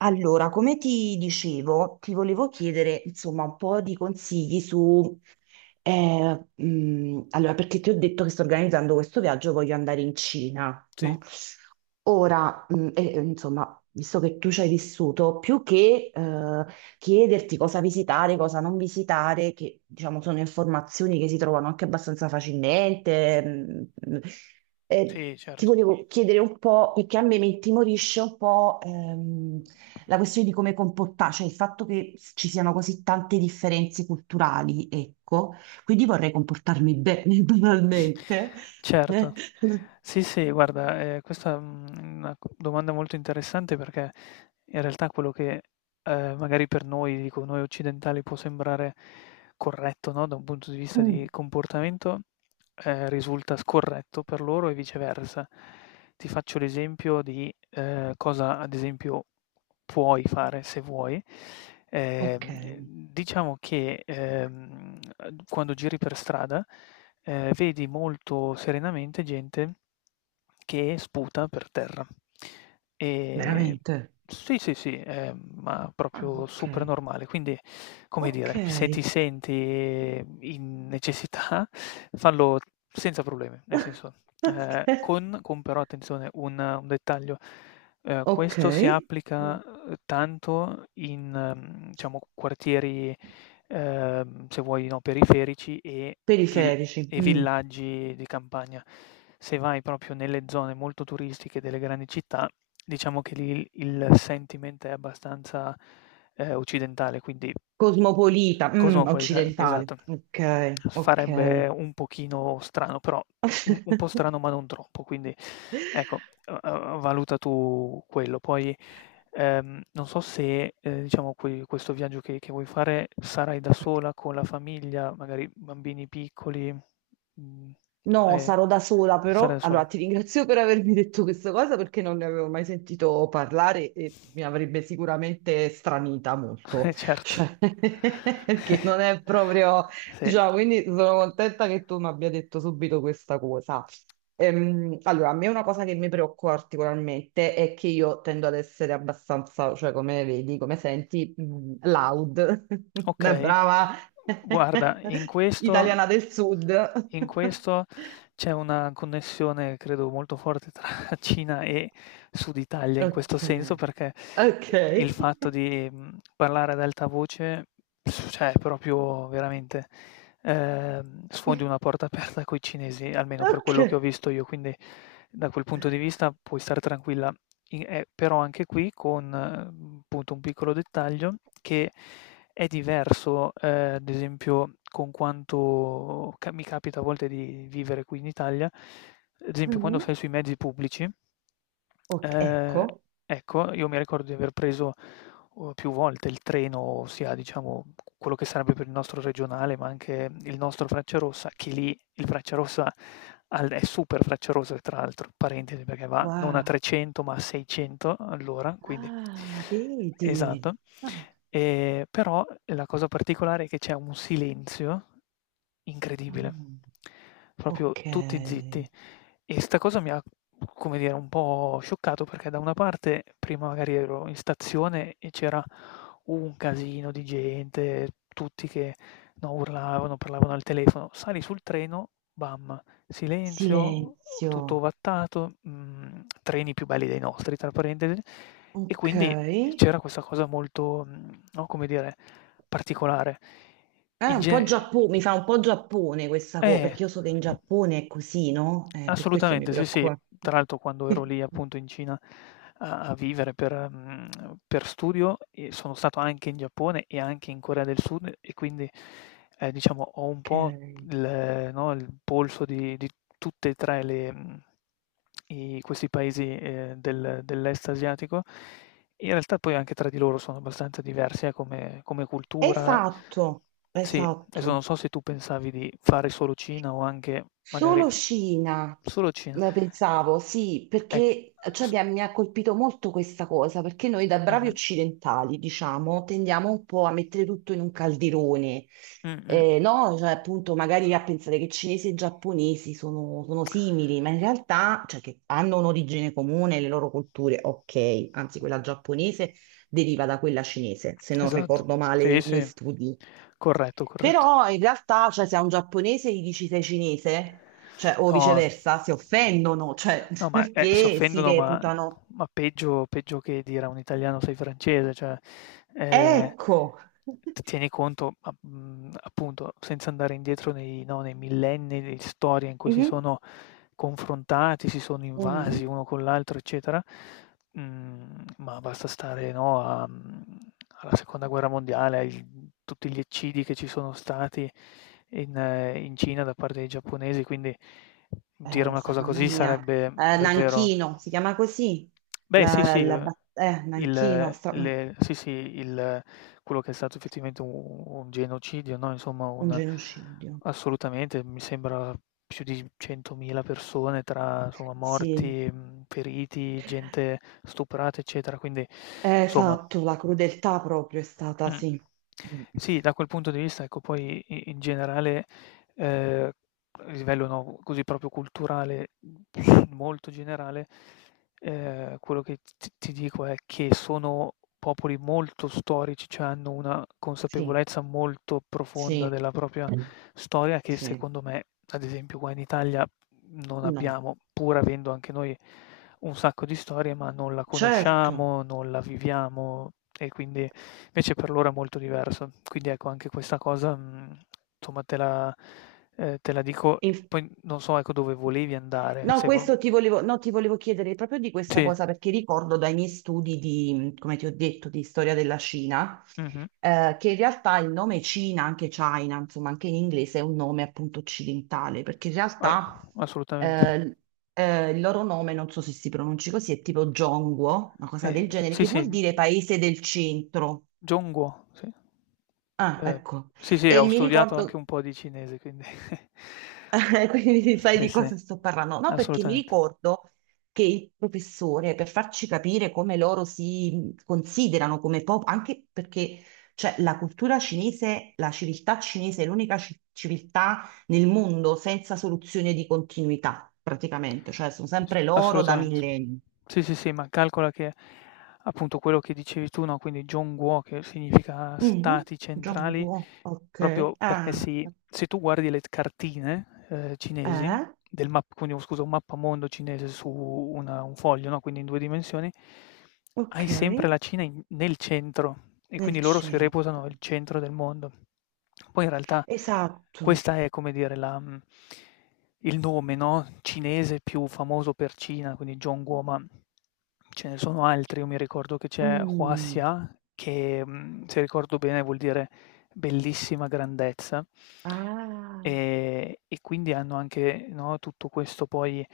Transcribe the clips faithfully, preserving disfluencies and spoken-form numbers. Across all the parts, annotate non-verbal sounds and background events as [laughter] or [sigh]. Allora, come ti dicevo, ti volevo chiedere insomma un po' di consigli su, eh, mh, allora, perché ti ho detto che sto organizzando questo viaggio, voglio andare in Cina, Sì, no? Ora, mh, e- e, insomma, visto che tu ci hai vissuto, più che eh, chiederti cosa visitare, cosa non visitare, che diciamo sono informazioni che si trovano anche abbastanza facilmente. mh, mh. Eh, sì, Ti certo. volevo chiedere un po', perché a me mi intimorisce un po' ehm, la questione di come comportarsi, cioè il fatto che ci siano così tante differenze culturali, ecco, quindi vorrei comportarmi bene, [laughs] banalmente. Certo. Eh. Sì, sì, guarda, ehm, questa, mhmm, è una c domanda molto interessante perché in realtà quello che, ehm, magari per noi, dico noi occidentali, può sembrare corretto, no, da un punto di vista di Mm, comportamento, ehm, risulta scorretto per loro e viceversa. Ti faccio l'esempio di, ehm, cosa ad esempio puoi fare se vuoi. ok, Ehm, diciamo che, ehm, uhm, quando giri per strada, ehm, vedi molto serenamente gente che sputa per terra. Ehm, veramente. sì, sì, sì, ehm, ma Ah, proprio super ok. normale. Quindi, come Ok. dire, se ti senti in necessità, [laughs] fallo senza problemi, nel [laughs] senso, ehm, Ok. con con però attenzione un un dettaglio. Ehm, Ok. Questo si Mm. applica, uhm, tanto in, mhmm, diciamo quartieri, ehm, se vuoi, no, periferici e vil Periferici, e mm. villaggi di campagna. Se vai proprio nelle zone molto turistiche delle grandi città, diciamo che lì il il sentiment è abbastanza, ehm, occidentale, quindi Cosmopolita, mm, cosmopolita, occidentale, esatto. ok, Farebbe ok. un pochino strano, però un un po' [laughs] strano ma non troppo, quindi ecco, uhm, uhm, valuta tu quello. Poi, ehm, non so se, ehm, diciamo que questo viaggio che che vuoi fare sarai da sola, con la famiglia, magari bambini piccoli, mhmm, No, eh, sarò da sola, sarai però da sola, allora ti ringrazio per avermi detto questa cosa perché non ne avevo mai sentito parlare e mi avrebbe sicuramente stranita [laughs] eh molto, certo. cioè, [laughs] perché non è [laughs] proprio, Sì. diciamo, quindi sono contenta che tu mi abbia detto subito questa cosa. Ehm, allora, a me una cosa che mi preoccupa particolarmente è che io tendo ad essere abbastanza, cioè come vedi, come senti, mh, loud, [laughs] da Okay. brava Guarda, in [laughs] questo italiana del sud. in [laughs] questo c'è una connessione credo molto forte tra [laughs] Cina e Sud Italia in questo Ok, senso, perché i ok, il fatto di, mhmm, parlare ad alta voce, s- cioè è proprio veramente, ehm, sfondi una [laughs] porta aperta coi cinesi, almeno per quello che ho ok. visto io, quindi da quel punto di vista puoi star tranquilla. I ehm, Però anche qui con, mhmm, appunto un piccolo dettaglio, che è diverso, ehm, ad esempio con quanto ca mi capita a volte di vivere qui in Italia, ad esempio quando sei Mhm. sui mezzi pubblici, Ok, ehm, ecco, ecco, io mi ricordo di aver preso, uhm, più volte il treno, sia diciamo quello che sarebbe per il nostro regionale, ma anche il nostro Frecciarossa, che lì il Freccia Rossa al- è super Freccia Rossa, tra l'altro, parentesi, perché va non a wow, trecento ma a seicento all'ora, quindi ah, vedi, esatto. ah, Ehm, però la cosa particolare è che c'è un silenzio incredibile, mm. proprio Ok, tutti zitti. E sta cosa mi ha, come dire, un po' scioccato perché da una parte prima magari ero in stazione e c'era un casino di gente, tutti che, no, urlavano, parlavano al telefono. Sali sul treno, bam, silenzio, tutto silenzio, ovattato, mhmm, treni più belli dei nostri tra parentesi, e ok. quindi e c'era questa cosa molto, mhmm, no, come dire, particolare. Ah, In un po' ge Giappone, mi fa un po' Giappone questa cosa, Eh. perché io so che in Giappone è così, no? Eh, per questo mi Assolutamente, sì, sì. preoccupa. Tra l'altro quando ero [laughs] lì appunto in Cina a a vivere per mhmm, per studio e sono stato anche in Giappone e anche in Corea del Sud e quindi, ehm, diciamo ho un Ok, po' il no, il polso di di tutte e tre le mhmm, i questi paesi, ehm, del dell'est asiatico. In realtà poi anche tra di loro sono abbastanza diversi, eh, come come cultura. esatto, Sì, adesso esatto. non so se tu pensavi di fare solo Cina o anche magari Solo Scina, solo Cina. eh, pensavo, sì, Ecco, perché cioè, s mi ha, mi ha colpito molto questa cosa, perché noi da bravi mh-mh, occidentali, diciamo, tendiamo un po' a mettere tutto in un calderone, eh, mh-mh. no? Cioè, appunto, magari a pensare che cinesi e giapponesi sono, sono simili, ma in realtà, cioè, che hanno un'origine comune, le loro culture, ok, anzi quella giapponese deriva da quella cinese, se non Esatto, ricordo male sì, i miei sì. studi. Corretto, corretto. Però in realtà, cioè, se a un giapponese gli dici sei cinese, cioè, o No. viceversa, si offendono, cioè, No, [laughs] ma, eh, si perché si offendono, ma reputano. ma peggio peggio che dire a un italiano: "Sei francese", cioè, ehm, Ecco. t tieni conto, a mhmm, appunto, senza andare indietro nei no, nei millenni di storia in cui si Mhm. sono confrontati, si sono Mhm. invasi uno con l'altro, eccetera. Mhmm, ma basta stare, no, a mhmm, alla seconda guerra mondiale, ai tutti gli eccidi che ci sono stati in eh, in Cina da parte dei giapponesi, quindi dire Eh, una sa- cosa mamma così mia. sarebbe Eh, davvero. Nanchino, si chiama così? Beh sì, La, sì, la uhm, bat- eh, il Nanchino, sta- ma- le sì, sì, il quello che è stato effettivamente u un genocidio, no, insomma Un un. genocidio. Assolutamente, mi sembra più di centomila persone tra, insomma, Sì, morti, mhmm, feriti, gente stuprata, eccetera, quindi Eh, insomma. esatto, la crudeltà proprio è stata, Mh. sì. Mm. Sì, da quel punto di vista, ecco, poi i in generale, ehm, a livello, no, così proprio culturale, molto generale. Ehm, quello che t t ti dico è che sono popoli molto storici, cioè hanno una Sì, consapevolezza molto profonda sì, della propria storia che sì, secondo me, ad esempio qua in Italia, non no, abbiamo, pur avendo anche noi un sacco di storie, ma non la certo. conosciamo, non la viviamo e quindi invece per loro è molto diverso. Quindi ecco anche questa cosa, mhmm, insomma te la ehm, te la dico e poi non so ecco dove volevi andare, No, se vo questo ti volevo, no, ti volevo chiedere proprio di questa sì, cosa perché ricordo dai miei studi di, come ti ho detto, di storia della Cina, mh-mh, eh, che in realtà il nome Cina, anche China, insomma, anche in inglese è un nome appunto occidentale, perché in eh, realtà assolutamente. eh, eh, il loro nome, non so se si pronunci così, è tipo Zhongguo, una cosa E del genere, sì, che sì, vuol dire paese del centro. John Guo, sì. Ah, Ehm, ecco. sì, sì, E ho mi studiato anche ricordo. un po' di cinese, quindi [laughs] [laughs] Quindi sai sì, di sì, cosa sto parlando? No, perché mi assolutamente. ricordo che il professore, per farci capire come loro si considerano come popolo, anche perché cioè, la cultura cinese, la civiltà cinese è l'unica ci- civiltà nel mondo senza soluzione di continuità, praticamente, cioè sono S sempre loro da assolutamente. millenni. Sì, sì, sì, ma calcola che appunto quello che dicevi tu, no, quindi jonguo che significa Mhm. stati centrali, Zhongguo, ok. proprio perché Ah, si se tu guardi le t cartine, ehm, cinesi eh, del map quindi un scusa, un mappamondo cinese su una un foglio, no, quindi in due dimensioni, hai ok, sempre la Cina in nel centro. E nel quindi loro si centro. reputano il centro del mondo. Poi in realtà Esatto. questa è, come dire, la mhmm, il nome, no, cinese più famoso per Cina, quindi Zhongguo, ma ce ne sono altri. Io mi ricordo che c'è Mm. Huaxia che, mhmm, se ricordo bene vuol dire bellissima grandezza. Ah. Ehm, e quindi hanno anche, no, tutto questo poi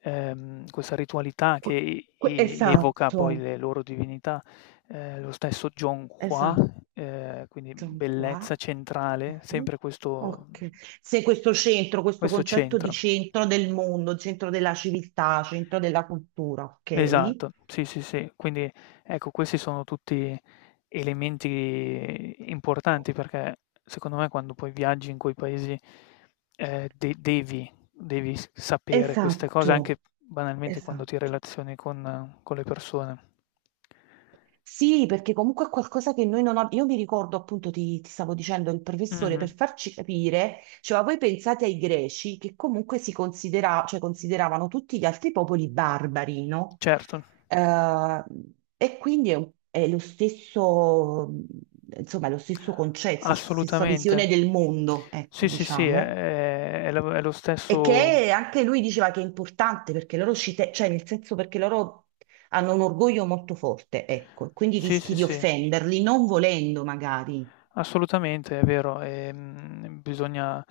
ehm, questa ritualità Qu- che que- e evoca Esatto, poi le loro divinità. Ehm, lo stesso John Qua, esatto, ehm, quindi bellezza qua. centrale, Ok. sempre questo Ok. Se questo centro, questo questo concetto di centro. centro del mondo, centro della civiltà, centro della cultura, ok? Esatto, sì, sì, sì. Quindi ecco, questi sono tutti elementi importanti perché secondo me quando poi viaggi in quei paesi, ehm, de devi devi s sapere queste cose Esatto, anche banalmente quando ti esatto. relazioni con con le persone. Sì, perché comunque è qualcosa che noi non abbiamo. Io mi ricordo, appunto, ti, ti stavo dicendo, il professore Mh-mh, per farci capire, cioè, ma voi pensate ai greci che comunque si considera- cioè, consideravano tutti gli altri popoli barbari, no? certo. Eh, e quindi è, un- è lo stesso, insomma, è lo stesso concetto, stes- stessa Assolutamente. visione del mondo, ecco, Sì, sì, sì, è diciamo. è è lo è lo E stesso che anche lui diceva che è importante perché loro ci te- cioè nel senso perché loro hanno un orgoglio molto forte, ecco, e quindi sì, rischi sì, di sì. offenderli non volendo magari. Assolutamente, è vero. Ehm, bisogna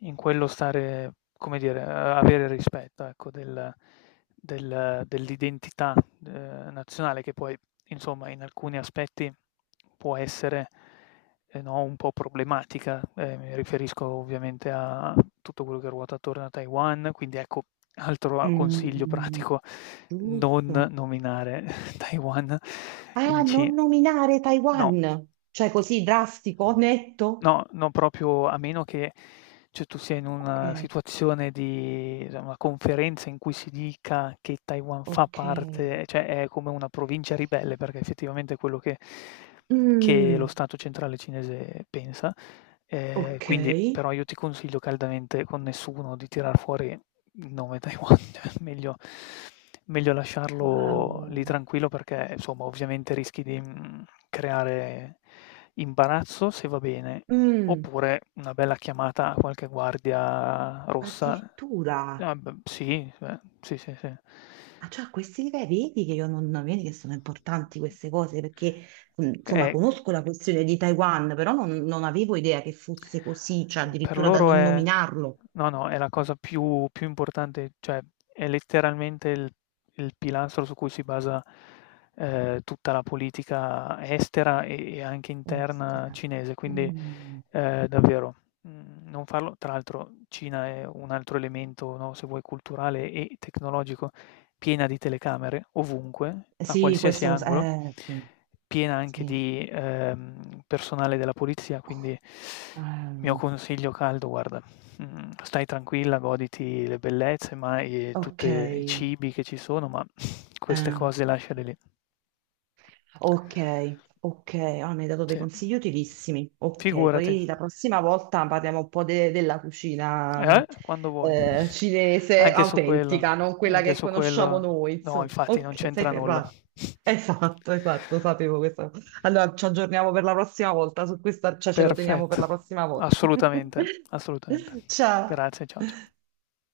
in quello stare, come dire, a avere rispetto, ecco, del del dell'identità, ehm, nazionale che poi, insomma, in alcuni aspetti può essere eh no, un po' problematica, eh, mi riferisco ovviamente a tutto quello che ruota attorno a Taiwan, quindi ecco, altro consiglio Mm, pratico, non giusto. nominare [laughs] Taiwan Ah, in ci non nominare no. Taiwan, cioè così drastico, netto. No, no, proprio a meno che, cioè, tu sia in una Ok, situazione di cioè, una conferenza in cui si dica che Taiwan fa ok. parte cioè è come una provincia ribelle, perché effettivamente quello che che lo Mm, Stato centrale cinese pensa. Ehm, ok. Quindi però io ti consiglio caldamente con nessuno di tirar fuori il nome Taiwan, [laughs] cioè meglio meglio lasciarlo lì Wow. tranquillo perché insomma ovviamente rischi di, mhmm, creare imbarazzo se va bene, Mm, oppure una bella chiamata a qualche guardia rossa. addirittura. Ah b sì, cioè sì, sì, sì. Ah, cioè, a questi livelli, vedi che io non, non- vedi che sono importanti queste cose perché, mm, Che insomma, è conosco la questione di Taiwan, però non, non avevo idea che fosse così, cioè Per addirittura da loro non è nominarlo. no, no, è la cosa più più importante, cioè è letteralmente il il pilastro su cui si basa, ehm, tutta la politica estera e e anche interna Estera. cinese, quindi, Mm. ehm, davvero, mhmm, non farlo. Tra l'altro Cina è un altro elemento, no, se vuoi culturale e tecnologico, piena di telecamere ovunque, a Sì, qualsiasi questo lo sa. angolo, Eh, sì. piena anche Sì. di, ehm, personale della polizia, quindi Ah, mio consiglio caldo, guarda, mhmm, stai tranquilla, goditi le bellezze ma e tutte i ok. cibi che ci sono, ma [sniffs] queste Eh, cose lasciale lì. Ok, ok, ah, mi hai dato dei Sì. consigli utilissimi. Ok, Figurati. poi la prossima volta parliamo un po' de- della cucina Eh, mh, quando vuoi. eh, cinese Anche su quello, autentica, non quella anche che su conosciamo quello noi, no, insomma. infatti non Ok, sei c'entra nulla. ferrato. Esatto, esatto, sapevo questo. Allora ci aggiorniamo per la prossima volta su questa, cioè ce lo teniamo per Perfetto. la prossima volta. Assolutamente, [laughs] assolutamente. Ciao. Grazie, ciao, ciao.